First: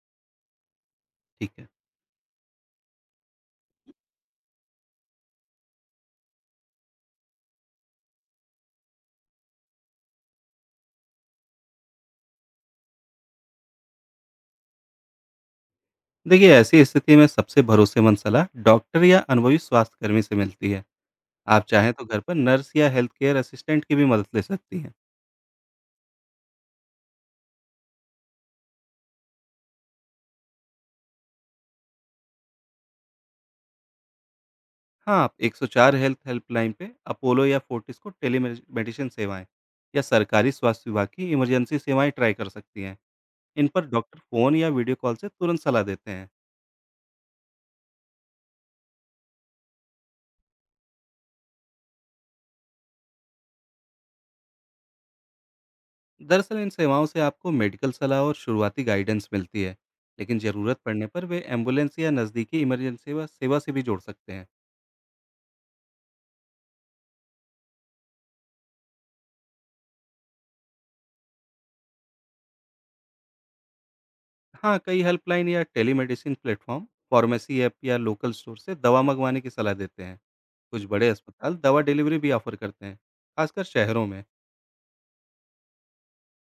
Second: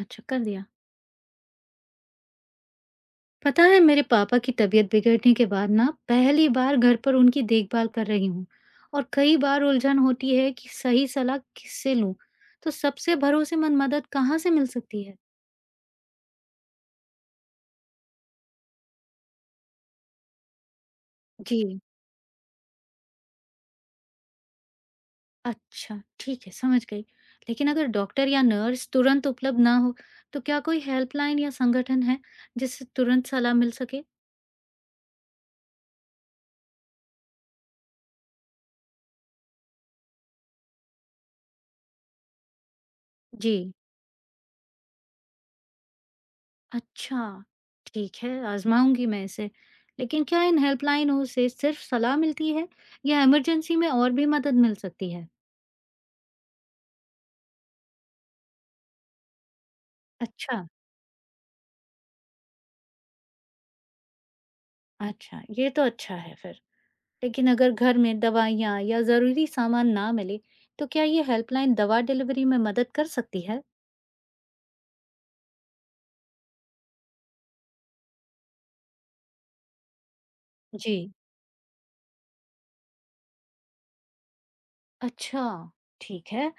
अच्छा, कर दिया। ठीक है। पता है मेरे पापा की तबीयत बिगड़ने के बाद ना पहली बार घर पर उनकी देखभाल कर रही हूँ और कई बार उलझन होती है कि सही सलाह किससे लूँ। तो सबसे भरोसेमंद मदद कहाँ से मिल सकती है? देखिए, ऐसी स्थिति में सबसे भरोसेमंद सलाह डॉक्टर या अनुभवी स्वास्थ्यकर्मी से मिलती है। आप जी। चाहें तो घर पर नर्स या हेल्थ केयर असिस्टेंट की भी मदद ले सकती हैं। अच्छा, ठीक है, समझ गई। लेकिन अगर डॉक्टर या नर्स तुरंत उपलब्ध ना हो, तो क्या कोई हेल्पलाइन या संगठन है जिससे तुरंत सलाह मिल सके? हाँ, आप 104 हेल्थ हेल्पलाइन पे अपोलो या फोर्टिस को टेलीमेडि मेडिसिन सेवाएँ या सरकारी स्वास्थ्य विभाग की इमरजेंसी सेवाएँ ट्राई कर सकती हैं। जी। इन पर डॉक्टर फ़ोन या वीडियो कॉल से तुरंत सलाह देते हैं। अच्छा, ठीक है, आज़माऊँगी मैं इसे। लेकिन क्या इन हेल्पलाइनों से सिर्फ़ सलाह मिलती है या इमरजेंसी में और भी मदद मिल सकती है? दरअसल इन सेवाओं से आपको मेडिकल सलाह और शुरुआती गाइडेंस मिलती है, लेकिन अच्छा, ज़रूरत पड़ने पर वे एम्बुलेंस या नज़दीकी इमरजेंसी सेवा सेवा से भी जोड़ सकते हैं। अच्छा, ये तो अच्छा है फिर। लेकिन अगर घर में दवाइयाँ या ज़रूरी सामान ना मिले, तो क्या ये हेल्पलाइन दवा डिलीवरी में मदद कर सकती है? हाँ, कई हेल्पलाइन या टेलीमेडिसिन प्लेटफ़ॉर्म, फ़ार्मेसी ऐप या लोकल स्टोर से दवा मँगवाने की सलाह देते हैं। कुछ जी। बड़े अस्पताल दवा डिलीवरी भी ऑफ़र करते हैं, खासकर शहरों में। अच्छा, ठीक है।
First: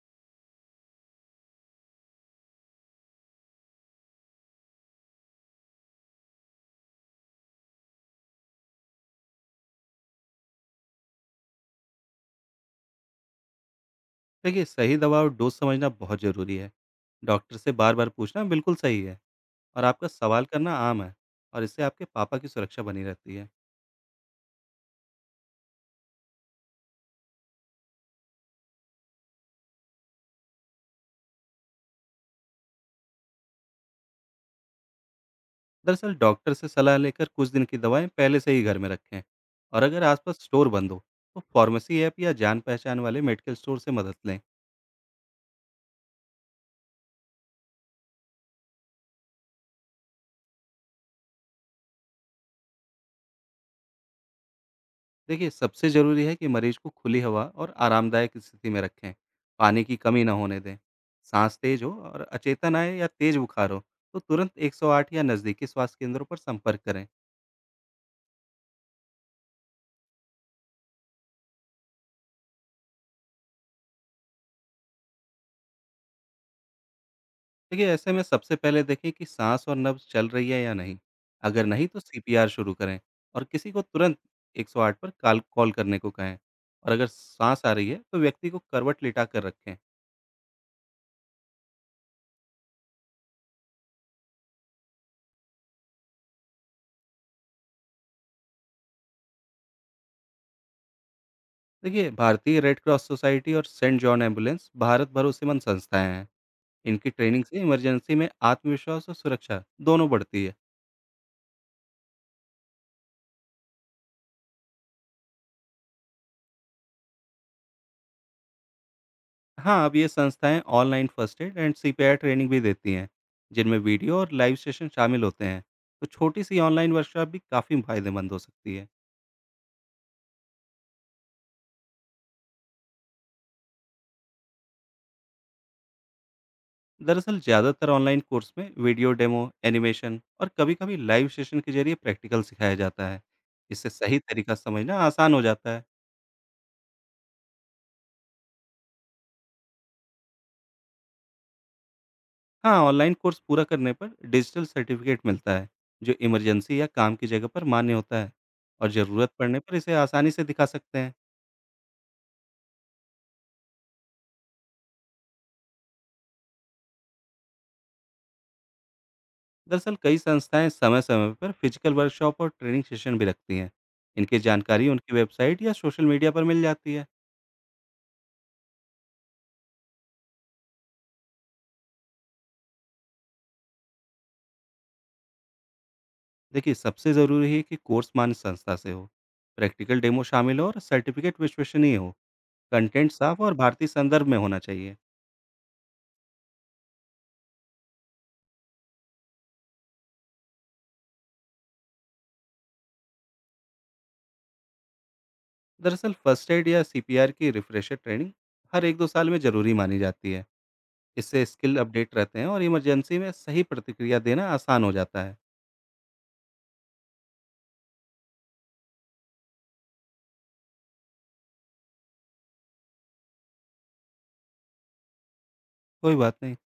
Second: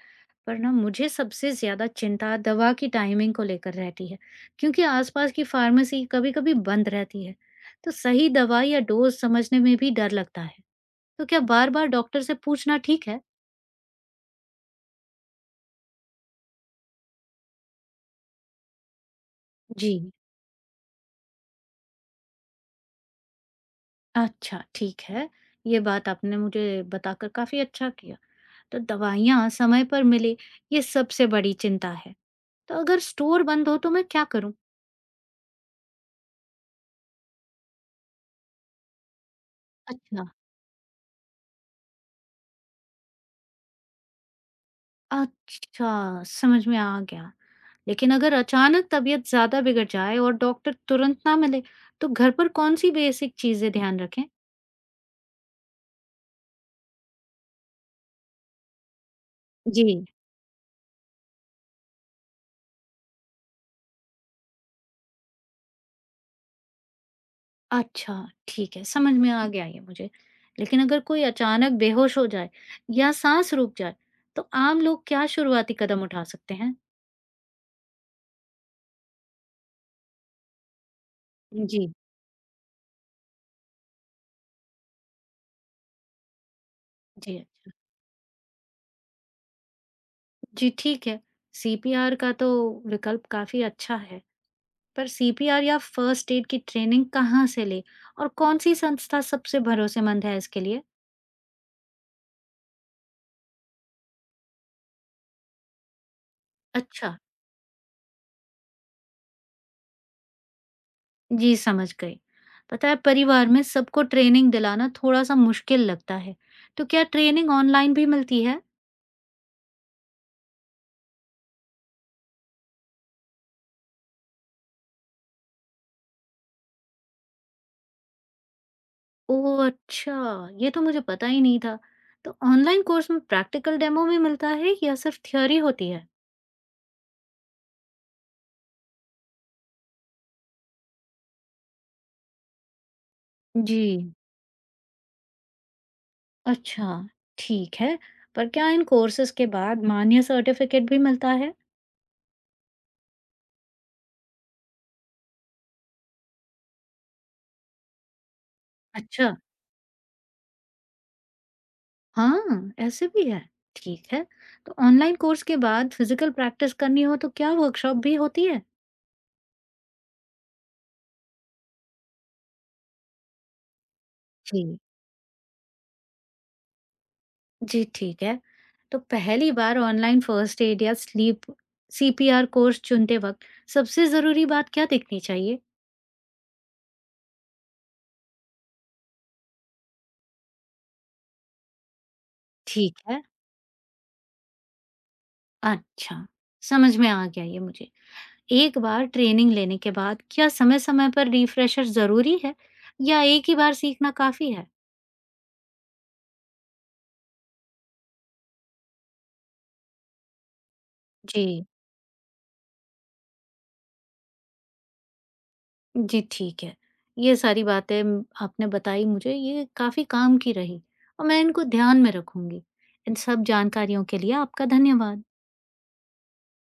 पर ना मुझे सबसे ज़्यादा चिंता दवा की टाइमिंग को लेकर रहती है, क्योंकि आसपास की फार्मेसी कभी-कभी बंद रहती है। तो सही दवा या डोज़ समझने में भी डर लगता है। तो क्या बार-बार डॉक्टर से पूछना ठीक है? देखिए, सही दवा और डोज़ समझना बहुत ज़रूरी है। डॉक्टर से बार-बार पूछना बिल्कुल सही है और जी। आपका सवाल करना आम है और इससे आपके पापा की सुरक्षा बनी रहती है। अच्छा, ठीक है। ये बात आपने मुझे बताकर काफ़ी अच्छा किया। तो दवाइयाँ समय पर मिले, ये सबसे बड़ी चिंता है। तो अगर स्टोर बंद हो तो मैं क्या करूँ? दरअसल, डॉक्टर से सलाह लेकर कुछ दिन की दवाएँ पहले से ही घर में रखें और अगर अच्छा। आसपास स्टोर बंद हो, तो फ़ार्मेसी ऐप या जान-पहचान वाले मेडिकल स्टोर से मदद लें। अच्छा, समझ में आ गया। लेकिन अगर अचानक तबीयत ज्यादा बिगड़ जाए और डॉक्टर तुरंत ना मिले तो घर पर कौन सी बेसिक चीजें ध्यान रखें। देखिए, सबसे ज़रूरी है कि मरीज को खुली हवा और आरामदायक स्थिति में रखें। पानी जी। की कमी ना होने दें। सांस तेज हो और अचेतन आए या तेज बुखार हो तो तुरंत 108 या नज़दीकी स्वास्थ्य केंद्रों पर संपर्क करें। अच्छा, ठीक है, समझ में आ गया ये मुझे। लेकिन अगर कोई अचानक बेहोश हो जाए या सांस रुक जाए तो आम लोग क्या शुरुआती कदम उठा सकते हैं? देखिए, ऐसे में सबसे पहले देखें कि सांस और नब्ज चल रही है या नहीं। अगर नहीं जी। तो सीपीआर शुरू करें और किसी को तुरंत 108 पर कॉल कॉल करने को कहें। और अगर जी, सांस अच्छा। आ रही है तो व्यक्ति को करवट लिटा कर रखें। जी, ठीक है। सीपीआर का तो विकल्प काफी अच्छा है। पर सीपीआर या फर्स्ट एड की ट्रेनिंग कहाँ से ले और कौन सी संस्था सबसे भरोसेमंद है इसके लिए? देखिए, भारतीय रेड क्रॉस सोसाइटी और सेंट जॉन एम्बुलेंस भारत भरोसेमंद संस्थाएं हैं। इनकी अच्छा। ट्रेनिंग से इमरजेंसी में आत्मविश्वास और सुरक्षा दोनों बढ़ती है। जी, समझ गई। पता है परिवार में सबको ट्रेनिंग दिलाना थोड़ा-सा मुश्किल लगता है। तो क्या ट्रेनिंग ऑनलाइन भी मिलती है? हाँ, अब ये संस्थाएं online first aid and CPR training भी देती हैं, जिनमें वीडियो और लाइव सेशन शामिल होते हैं। तो छोटी सी ऑनलाइन वर्कशॉप भी काफ़ी फायदेमंद हो सकती है। ओह, अच्छा, ये तो मुझे पता ही नहीं था। तो ऑनलाइन कोर्स में प्रैक्टिकल डेमो भी मिलता है या सिर्फ थ्योरी होती है? दरअसल ज़्यादातर ऑनलाइन कोर्स में वीडियो डेमो, एनिमेशन और कभी कभी लाइव सेशन के जरिए प्रैक्टिकल सिखाया जाता है। जी। इससे सही तरीका समझना आसान हो जाता है। अच्छा, ठीक है। पर क्या इन कोर्सेज के बाद मान्य सर्टिफिकेट भी मिलता है? हाँ, ऑनलाइन कोर्स पूरा करने पर डिजिटल सर्टिफ़िकेट मिलता है, जो इमरजेंसी या काम की जगह पर मान्य होता है और अच्छा, ज़रूरत पड़ने पर इसे आसानी से दिखा सकते हैं। हाँ, ऐसे भी है। ठीक है। तो ऑनलाइन कोर्स के बाद फिजिकल प्रैक्टिस करनी हो तो क्या वर्कशॉप भी होती है? दरअसल कई संस्थाएं समय-समय पर फिजिकल वर्कशॉप और ट्रेनिंग सेशन भी रखती हैं। इनकी जी। जानकारी उनकी वेबसाइट या सोशल मीडिया पर मिल जाती है। जी, ठीक है। तो पहली बार ऑनलाइन फ़र्स्ट एड या स्लीप सीपीआर कोर्स चुनते वक़्त सबसे ज़रूरी बात क्या देखनी चाहिए? देखिए, सबसे ज़रूरी है कि कोर्स मान्य संस्था से हो, प्रैक्टिकल डेमो शामिल हो और सर्टिफ़िकेट विश्वसनीय हो। ठीक कंटेंट है, साफ और भारतीय संदर्भ में होना चाहिए। अच्छा, समझ में आ गया ये मुझे। एक बार ट्रेनिंग लेने के बाद क्या समय-समय पर रिफ्रेशर ज़रूरी है या एक ही बार सीखना काफ़ी है? दरअसल फर्स्ट एड या सीपीआर की रिफ्रेशर ट्रेनिंग हर 1-2 साल में ज़रूरी मानी जाती है। इससे जी, स्किल अपडेट रहते हैं और इमरजेंसी में सही प्रतिक्रिया देना आसान हो जाता है। जी, ठीक है। ये सारी बातें म आपने बताई मुझे, ये काफ़ी काम की रही और मैं इनको ध्यान में रखूँगी। इन सब जानकारियों के लिए आपका धन्यवाद। कोई बात नहीं।